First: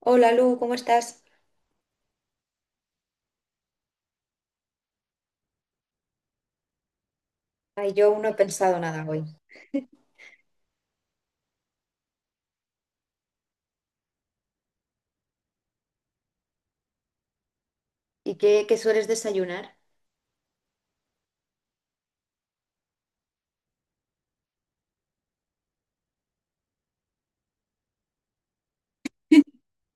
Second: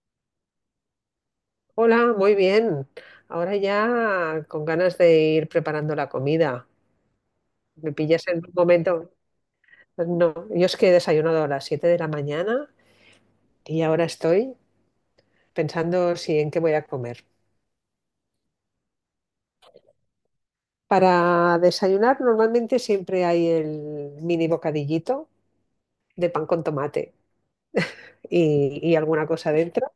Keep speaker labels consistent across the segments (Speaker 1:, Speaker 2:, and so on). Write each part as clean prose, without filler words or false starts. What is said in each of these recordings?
Speaker 1: Hola Lu, ¿cómo estás?
Speaker 2: Hola, muy bien. Ahora ya con ganas de ir preparando la comida. Me
Speaker 1: Ay, yo aún
Speaker 2: pillas
Speaker 1: no he
Speaker 2: en un
Speaker 1: pensado nada
Speaker 2: momento.
Speaker 1: hoy.
Speaker 2: No, yo es que he desayunado a las 7 de la mañana y ahora estoy pensando si en qué voy a comer.
Speaker 1: ¿Y qué sueles desayunar?
Speaker 2: Para desayunar normalmente siempre hay el mini bocadillito de pan con tomate y alguna cosa dentro.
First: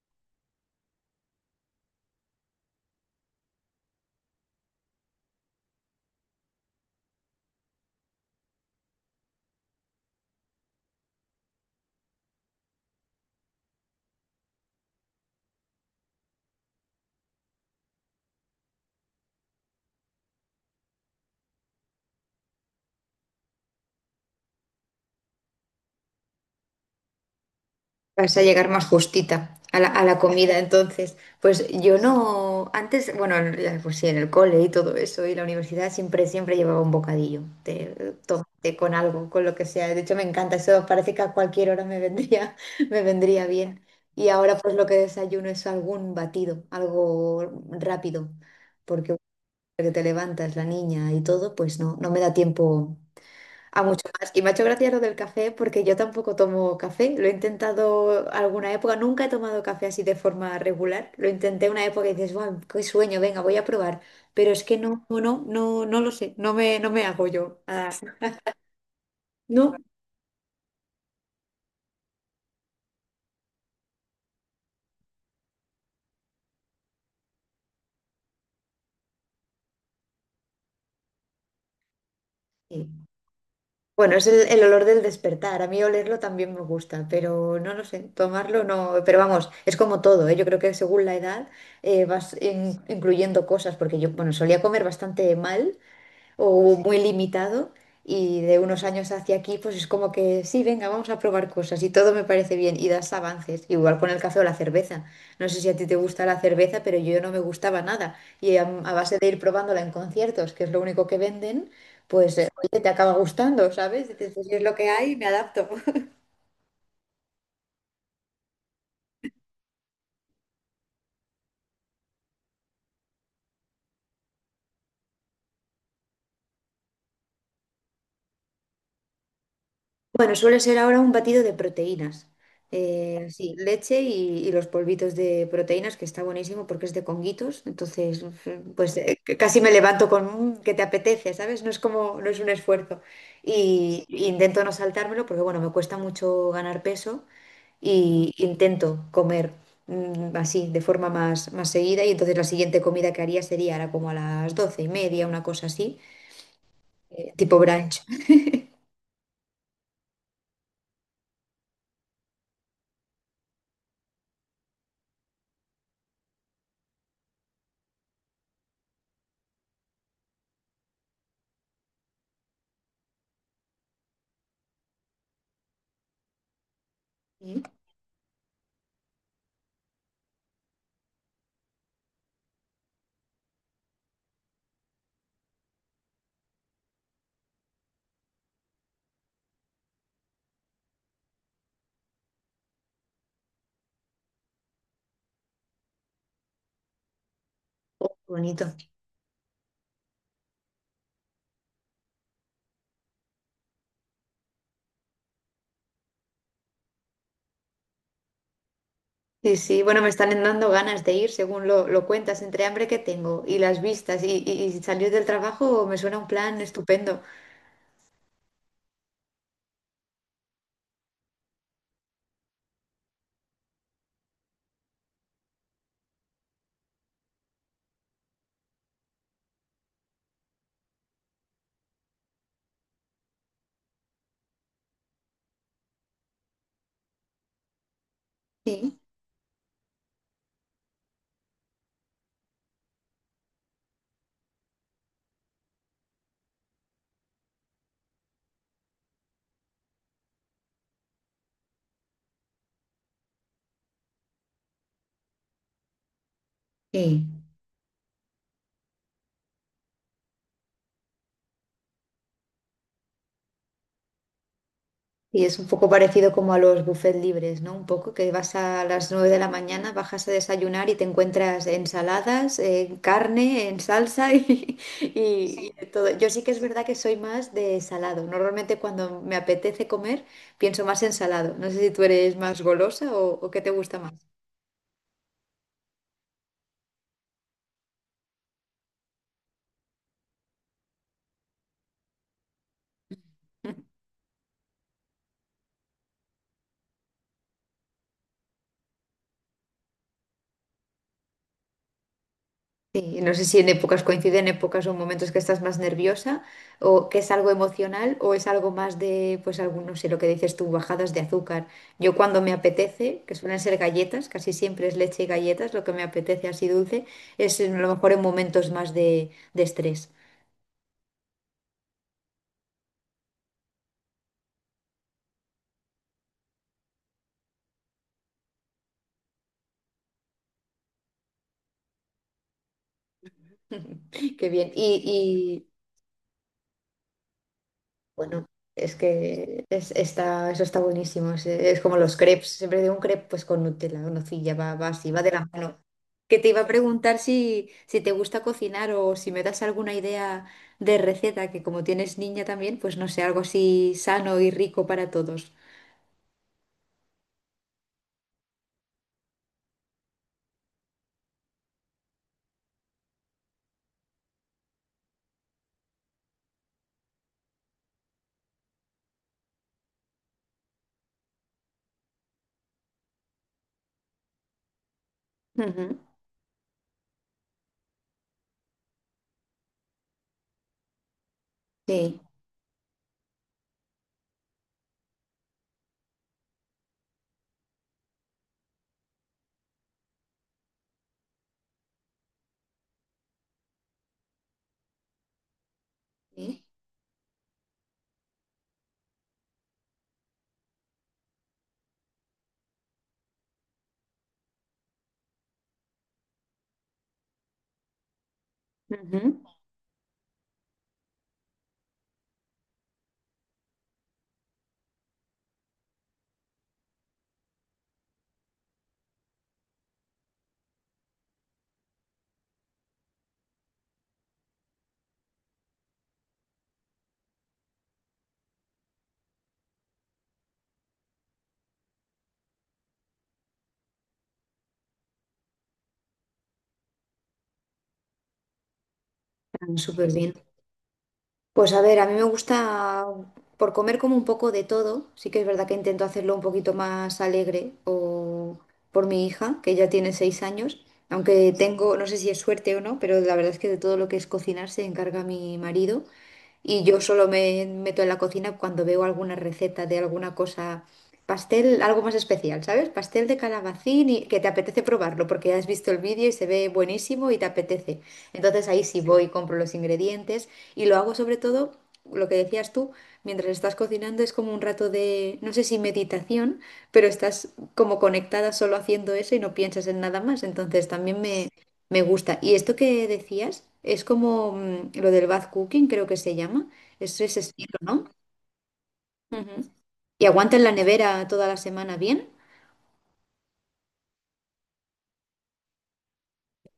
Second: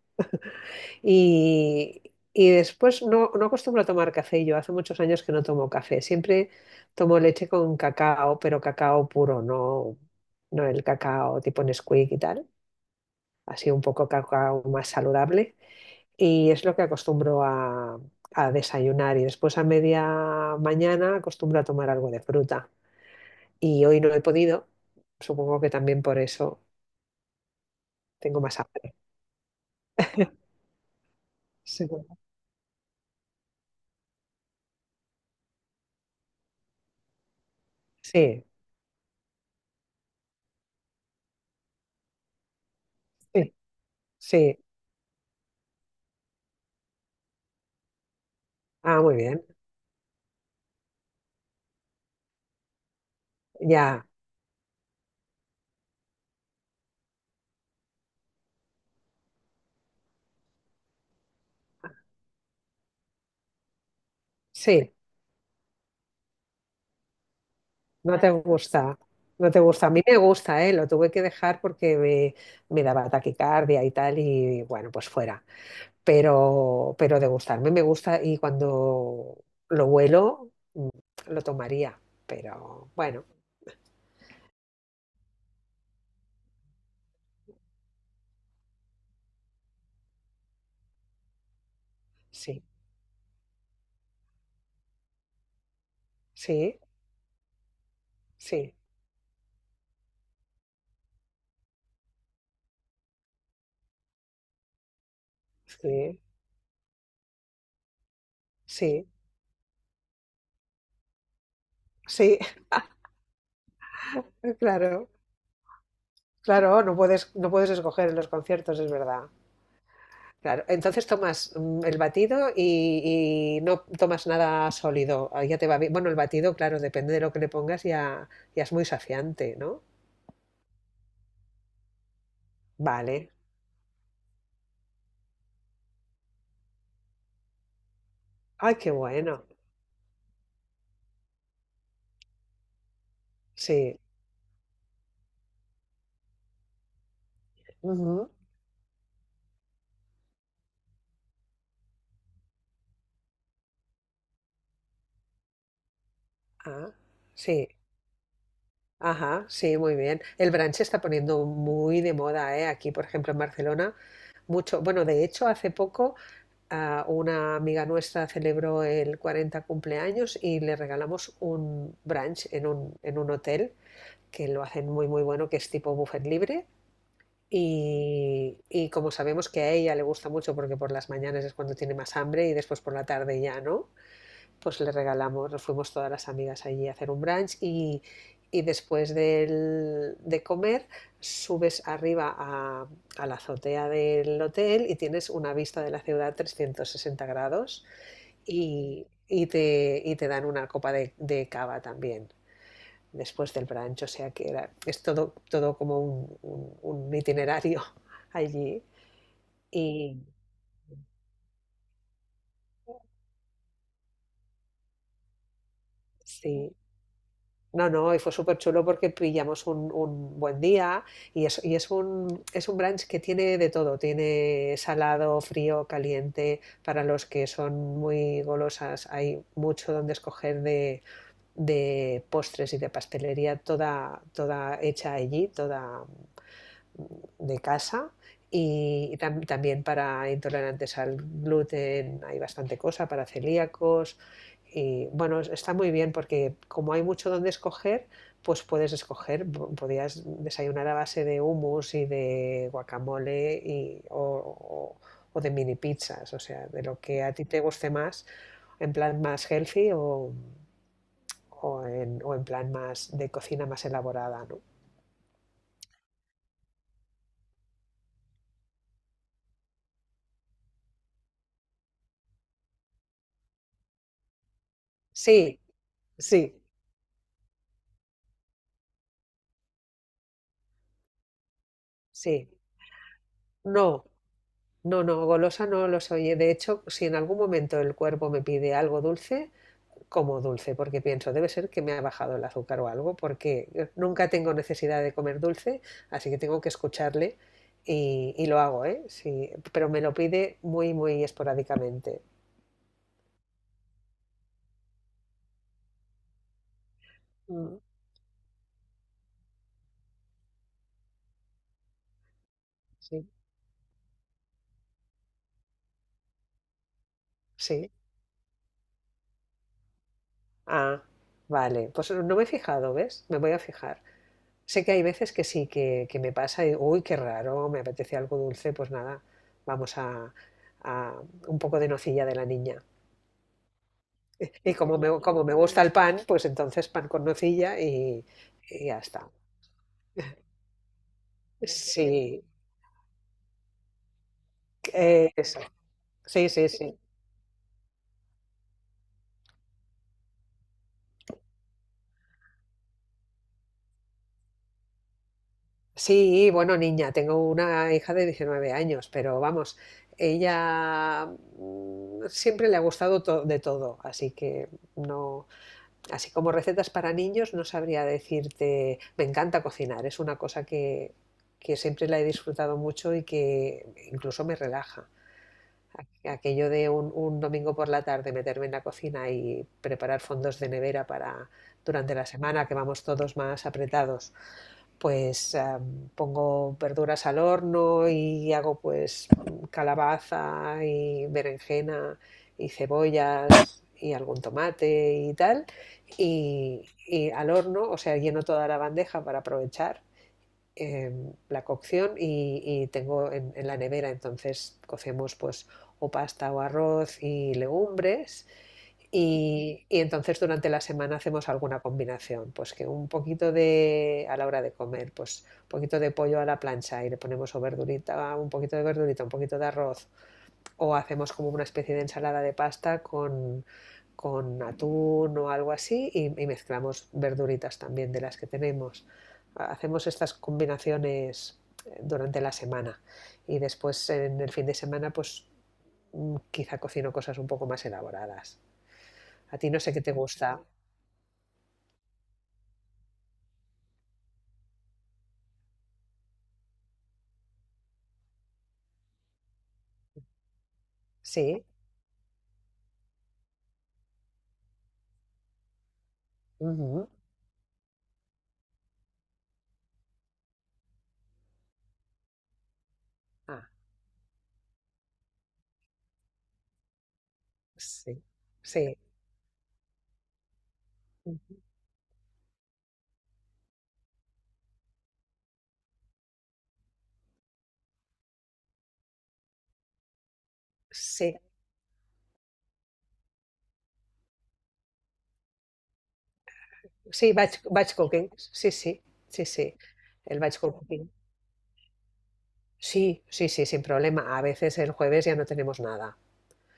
Speaker 2: Y, y después no acostumbro a tomar café yo, hace muchos años que no tomo café, siempre tomo leche con cacao, pero cacao puro, no el cacao tipo Nesquik y tal, así un poco cacao más saludable y es lo que acostumbro a desayunar y después a media mañana acostumbro a tomar algo de fruta y hoy no he podido, supongo que también por eso
Speaker 1: Vas
Speaker 2: tengo
Speaker 1: a
Speaker 2: más
Speaker 1: llegar más
Speaker 2: hambre.
Speaker 1: justita a la comida, entonces. Pues yo
Speaker 2: Seguro.
Speaker 1: no, antes, bueno, pues sí, en el cole y todo eso, y la universidad siempre llevaba un bocadillo de
Speaker 2: Sí,
Speaker 1: tomate con algo, con lo que sea. De hecho, me encanta eso, parece que a cualquier hora me vendría, me vendría
Speaker 2: sí,
Speaker 1: bien. Y ahora
Speaker 2: sí.
Speaker 1: pues lo que desayuno es algún batido, algo rápido,
Speaker 2: Ah,
Speaker 1: porque
Speaker 2: muy bien,
Speaker 1: que te levantas, la niña y todo, pues no me da tiempo a
Speaker 2: ya,
Speaker 1: mucho más. Y me ha hecho gracia lo del café porque yo tampoco tomo café. Lo he intentado alguna época. Nunca he tomado café así de forma regular. Lo intenté una época y dices, wow, qué sueño, venga, voy a probar. Pero es que
Speaker 2: sí.
Speaker 1: no, no, no, no, no lo sé. No me hago yo. Ah,
Speaker 2: No te gusta, no te
Speaker 1: no.
Speaker 2: gusta. A mí me gusta, ¿eh? Lo tuve que dejar porque me daba taquicardia y tal, y bueno, pues fuera. Pero de gustarme me gusta y cuando lo huelo, lo tomaría.
Speaker 1: Sí.
Speaker 2: Pero bueno,
Speaker 1: Bueno, es el olor del despertar. A mí olerlo también me gusta, pero no lo sé. Tomarlo no. Pero vamos, es como todo, ¿eh? Yo creo que según la edad vas
Speaker 2: sí,
Speaker 1: incluyendo cosas porque yo, bueno, solía comer bastante mal. O
Speaker 2: sí,
Speaker 1: muy limitado y de
Speaker 2: sí,
Speaker 1: unos años hacia aquí pues es como que sí, venga, vamos a probar cosas y todo me parece bien y das avances, igual con el café o la cerveza. No sé si a ti te
Speaker 2: sí,
Speaker 1: gusta la cerveza, pero yo no me gustaba nada y a
Speaker 2: sí,
Speaker 1: base de ir probándola en conciertos, que es lo único que venden, pues
Speaker 2: sí,
Speaker 1: oye, te acaba gustando, ¿sabes? Dices, pues si es lo que
Speaker 2: claro,
Speaker 1: hay, me adapto.
Speaker 2: claro, no puedes escoger en los conciertos, es verdad. Claro, entonces tomas el batido y no tomas nada sólido. Ah, ya te va bien. Bueno, el batido, claro, depende de lo que le pongas, ya, ya es muy saciante, ¿no?
Speaker 1: Bueno, suele ser ahora un batido de proteínas. Vale.
Speaker 2: Vale.
Speaker 1: Sí, leche y los polvitos de proteínas, que está buenísimo porque es de conguitos. Entonces,
Speaker 2: Ay, qué
Speaker 1: pues
Speaker 2: bueno.
Speaker 1: casi me levanto con un que te apetece, ¿sabes? No es como, no es un esfuerzo.
Speaker 2: Sí.
Speaker 1: Y intento no saltármelo porque, bueno, me cuesta mucho ganar peso
Speaker 2: Ujú.
Speaker 1: y intento comer así, de forma más seguida. Y entonces la siguiente comida que haría sería ahora como a las doce y media, una cosa así,
Speaker 2: Ah,
Speaker 1: tipo
Speaker 2: sí.
Speaker 1: brunch.
Speaker 2: Ajá, sí, muy bien. El brunch se está poniendo muy de moda, ¿eh? Aquí, por ejemplo, en Barcelona, mucho. Bueno, de hecho, hace poco una amiga nuestra celebró el 40 cumpleaños y le regalamos un brunch en un hotel que lo hacen muy, muy bueno, que es tipo buffet libre.
Speaker 1: Mm,
Speaker 2: Y como sabemos que a ella le gusta mucho porque por las mañanas es cuando tiene más hambre y después por la tarde ya no, pues le regalamos, nos fuimos todas las amigas allí a hacer un brunch y después del- de comer subes arriba a la azotea del hotel y tienes una vista de la ciudad 360 grados
Speaker 1: oh, qué bonito.
Speaker 2: y te dan una copa de cava también después del brunch, o sea que era, es todo, todo como un itinerario allí.
Speaker 1: Sí, sí, bueno, me
Speaker 2: Y
Speaker 1: están dando ganas de ir, según lo cuentas, entre hambre que tengo y las vistas y salir del trabajo me suena un plan
Speaker 2: sí,
Speaker 1: estupendo.
Speaker 2: no, no, y fue súper chulo porque pillamos un buen día y es un brunch que tiene de todo, tiene salado, frío, caliente, para los que son muy golosas, hay mucho donde escoger de postres y de pastelería, toda, toda hecha allí, toda de casa
Speaker 1: Sí,
Speaker 2: y también para intolerantes al gluten hay bastante cosa, para celíacos. Y bueno, está muy bien porque como hay mucho donde escoger, pues puedes escoger, po- podías desayunar a base de hummus y de guacamole y, o- o de mini pizzas, o sea, de lo que
Speaker 1: sí.
Speaker 2: a ti te guste más, en plan más healthy o en plan más de cocina más elaborada, ¿no?
Speaker 1: Y es un poco parecido como a los buffets libres, ¿no? Un poco que vas a las 9 de la mañana, bajas a desayunar y te encuentras ensaladas, carne, en salsa y,
Speaker 2: Sí,
Speaker 1: y- y de todo. Yo sí que es
Speaker 2: sí,
Speaker 1: verdad que soy más de salado. Normalmente cuando me apetece comer pienso más en salado. No sé si tú eres
Speaker 2: sí.
Speaker 1: más golosa o qué te
Speaker 2: No,
Speaker 1: gusta más.
Speaker 2: no, no, golosa no lo soy. De hecho, si en algún momento el cuerpo me pide algo dulce, como dulce, porque pienso, debe ser que me ha bajado el azúcar o algo, porque nunca tengo necesidad de comer dulce, así que tengo que escucharle y lo hago, ¿eh? Sí, pero me lo pide muy, muy esporádicamente.
Speaker 1: Sí, no sé si en épocas coinciden épocas o momentos que estás más nerviosa o que es algo
Speaker 2: Mm,
Speaker 1: emocional o es algo más de, pues algún, no sé, lo que dices tú, bajadas de azúcar. Yo cuando me apetece,
Speaker 2: sí,
Speaker 1: que suelen ser galletas, casi siempre es leche y galletas, lo que me apetece así dulce, es a lo
Speaker 2: sí.
Speaker 1: mejor en momentos más de estrés.
Speaker 2: Ah, vale. Pues no me he fijado, ¿ves? Me voy a fijar. Sé que hay veces que sí, que me pasa y digo, uy, qué raro, me apetece algo dulce, pues nada, vamos a un poco de nocilla de la niña.
Speaker 1: Qué bien.
Speaker 2: Y como me
Speaker 1: Y,
Speaker 2: gusta el pan, pues entonces pan con nocilla y,
Speaker 1: bueno,
Speaker 2: y
Speaker 1: es
Speaker 2: ya está.
Speaker 1: que es, está, eso está buenísimo. Es como los
Speaker 2: Sí,
Speaker 1: crepes. Siempre digo un crepe pues con Nutella, o nocilla, va así, va de la
Speaker 2: eso.
Speaker 1: mano. Que te
Speaker 2: Sí,
Speaker 1: iba a
Speaker 2: sí, sí.
Speaker 1: preguntar si te gusta cocinar o si me das alguna idea de receta, que como tienes niña también, pues no sé, algo así sano y rico para todos.
Speaker 2: Sí, bueno, niña, tengo una hija de 19 años, pero vamos, ella siempre le ha gustado to- de todo, así que no, así como recetas para niños, no sabría decirte, me encanta cocinar, es una cosa que siempre la he disfrutado mucho y que incluso me relaja.
Speaker 1: Ujú.
Speaker 2: Aquello de un domingo por la tarde meterme en la cocina y preparar fondos de nevera para durante
Speaker 1: Sí,
Speaker 2: la semana que vamos todos más apretados pues pongo verduras al horno y hago pues calabaza y berenjena y cebollas y algún tomate y tal.
Speaker 1: sí.
Speaker 2: Y al horno, o sea, lleno toda la bandeja para aprovechar la cocción y tengo en, la nevera, entonces cocemos pues o pasta o arroz y legumbres
Speaker 1: Ujú.
Speaker 2: y entonces durante la semana hacemos alguna combinación, pues que un poquito de, a la hora de comer, pues un poquito de pollo a la plancha y le ponemos o verdurita, un poquito de verdurita, un poquito de arroz, o hacemos como una especie de ensalada de pasta con atún o algo así y mezclamos verduritas también de las que tenemos. Hacemos estas combinaciones durante la semana y después en el fin de semana pues quizá cocino cosas un poco más elaboradas. A ti
Speaker 1: Ah,
Speaker 2: no sé qué
Speaker 1: súper
Speaker 2: te
Speaker 1: bien.
Speaker 2: gusta.
Speaker 1: Pues a ver, a mí me gusta por comer como un poco de todo. Sí que es verdad que intento hacerlo un poquito más alegre o por mi hija, que ya tiene 6 años. Aunque
Speaker 2: Sí.
Speaker 1: tengo, no sé si es suerte o no, pero la verdad es que de todo lo que es cocinar se encarga mi marido. Y yo
Speaker 2: Ujú.
Speaker 1: solo me meto en la cocina cuando veo alguna receta de alguna cosa, pastel, algo más especial, ¿sabes? Pastel de
Speaker 2: Ah,
Speaker 1: calabacín y que te apetece probarlo porque has visto el vídeo y se ve buenísimo y te apetece.
Speaker 2: sí.
Speaker 1: Entonces ahí
Speaker 2: Sí.
Speaker 1: sí voy, compro los ingredientes y lo hago sobre
Speaker 2: Ujú.
Speaker 1: todo, lo que decías tú, mientras estás cocinando es como un rato de, no sé si meditación, pero estás como conectada solo haciendo eso y no piensas en nada más. Entonces también
Speaker 2: Sí.
Speaker 1: me gusta. Y esto que decías es como lo del bath cooking, creo que se llama. Es
Speaker 2: Sí,
Speaker 1: ese
Speaker 2: batch,
Speaker 1: estilo,
Speaker 2: batch
Speaker 1: ¿no?
Speaker 2: cooking. Sí, sí. Sí,
Speaker 1: Ujú.
Speaker 2: sí.
Speaker 1: Y
Speaker 2: El
Speaker 1: aguanta
Speaker 2: batch
Speaker 1: en la
Speaker 2: cooking.
Speaker 1: nevera toda la semana bien.
Speaker 2: Sí, sí, sí, sin problema. A veces el jueves ya no tenemos nada.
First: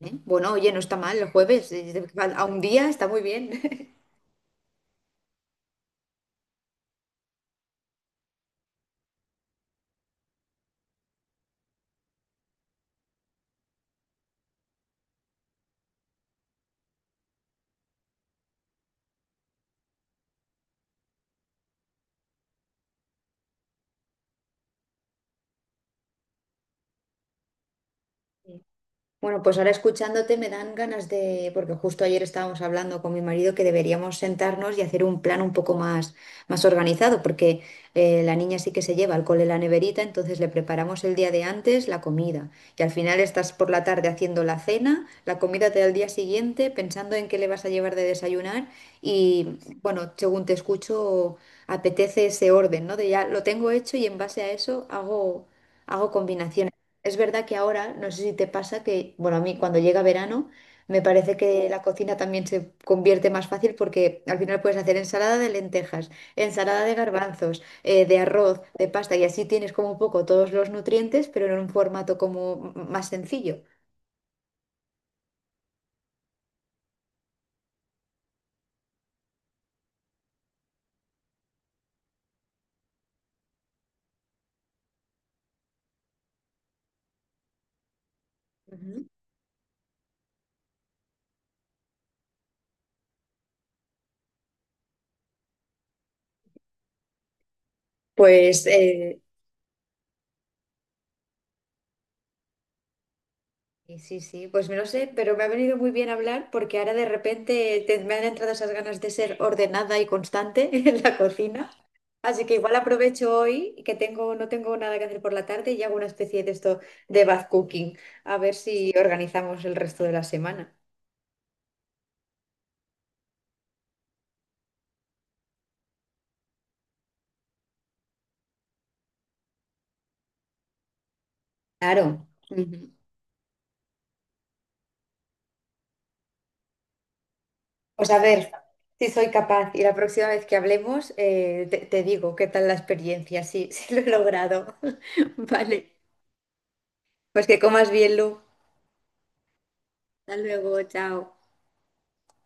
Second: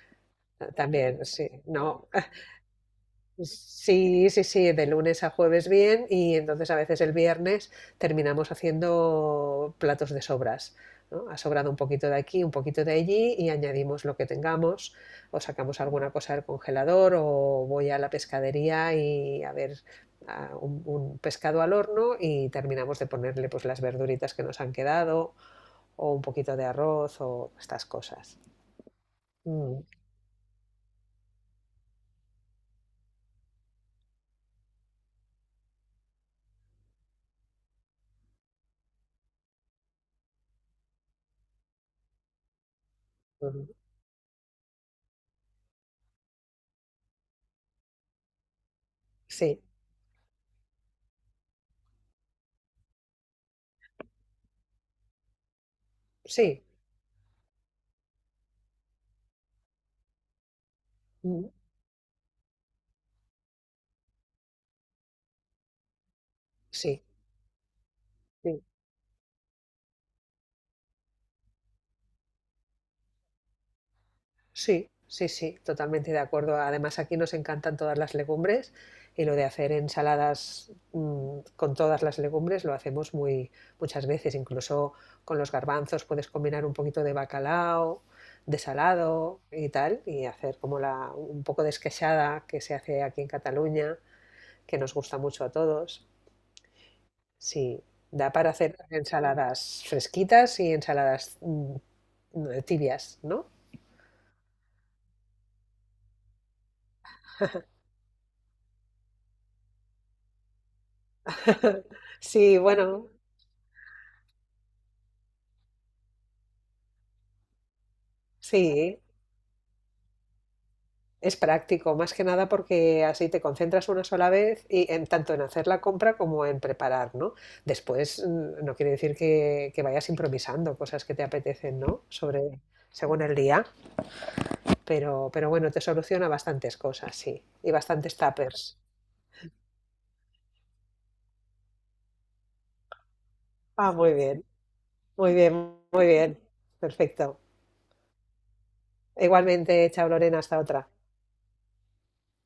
Speaker 1: ¿Eh? Bueno, oye, no está mal
Speaker 2: También,
Speaker 1: el
Speaker 2: sí.
Speaker 1: jueves.
Speaker 2: No,
Speaker 1: A un día está muy bien.
Speaker 2: sí, sí, sí, de lunes a jueves bien y entonces a veces el viernes terminamos haciendo platos de sobras, ¿no? Ha sobrado un poquito de aquí, un poquito de allí y añadimos lo que tengamos o sacamos alguna cosa del congelador o voy a la pescadería y a ver a un pescado al horno y terminamos de ponerle pues las verduritas que nos han quedado o un poquito de arroz o estas cosas.
Speaker 1: Bueno, pues ahora
Speaker 2: Mm,
Speaker 1: escuchándote me dan ganas de, porque justo ayer estábamos hablando con mi marido que deberíamos sentarnos y hacer un plan un poco más organizado, porque la niña sí que se lleva al cole la neverita, entonces le preparamos el día de antes la comida y al final estás
Speaker 2: mm,
Speaker 1: por la tarde haciendo la cena, la comida te da el día siguiente pensando en qué le vas a llevar de desayunar y
Speaker 2: sí,
Speaker 1: bueno, según te escucho, apetece ese orden, ¿no? De ya lo tengo hecho y en base a eso hago
Speaker 2: sí,
Speaker 1: combinaciones. Es verdad que ahora, no sé si te pasa que, bueno, a mí cuando llega verano me parece
Speaker 2: mm,
Speaker 1: que la cocina también se convierte más fácil porque al final puedes hacer ensalada de lentejas, ensalada de
Speaker 2: sí,
Speaker 1: garbanzos, de arroz,
Speaker 2: sí.
Speaker 1: de pasta y así tienes como un poco todos los nutrientes, pero en un formato como más sencillo.
Speaker 2: Sí, sí, sí, totalmente de acuerdo. Además, aquí nos encantan todas las legumbres y lo de hacer ensaladas con todas las legumbres lo hacemos muy muchas veces. Incluso con los garbanzos puedes combinar un poquito de bacalao, de
Speaker 1: Ujú.
Speaker 2: salado y tal, y hacer como la, un poco de esqueixada que se hace aquí en Cataluña, que nos gusta mucho a todos. Sí, da para
Speaker 1: Pues
Speaker 2: hacer
Speaker 1: eh,
Speaker 2: ensaladas fresquitas y ensaladas tibias, ¿no?
Speaker 1: y sí, sí, pues me lo sé, pero me ha venido muy bien hablar porque ahora de repente me han entrado esas ganas de ser ordenada y constante en la cocina. Así que
Speaker 2: Sí,
Speaker 1: igual
Speaker 2: bueno,
Speaker 1: aprovecho hoy que no tengo nada que hacer por la tarde y hago una especie de esto de bath cooking, a ver si
Speaker 2: sí,
Speaker 1: organizamos el resto de la semana.
Speaker 2: es práctico, más que nada porque así te concentras una sola vez y en tanto en hacer la compra como en preparar, ¿no? Después no quiere decir que vayas improvisando cosas que te apetecen, ¿no?
Speaker 1: Claro.
Speaker 2: Sobre
Speaker 1: Ujú.
Speaker 2: según el día, pero bueno, te soluciona bastantes cosas, sí, y
Speaker 1: Pues
Speaker 2: bastantes
Speaker 1: a ver
Speaker 2: tuppers.
Speaker 1: si soy capaz y la próxima vez que hablemos te digo qué tal la experiencia, sí,
Speaker 2: Ah,
Speaker 1: sí lo he
Speaker 2: muy bien,
Speaker 1: logrado.
Speaker 2: muy bien,
Speaker 1: Vale,
Speaker 2: muy bien. Perfecto.
Speaker 1: pues que comas bien, Lu.
Speaker 2: Igualmente, chao
Speaker 1: Hasta
Speaker 2: Lorena, hasta
Speaker 1: luego,
Speaker 2: otra.
Speaker 1: chao.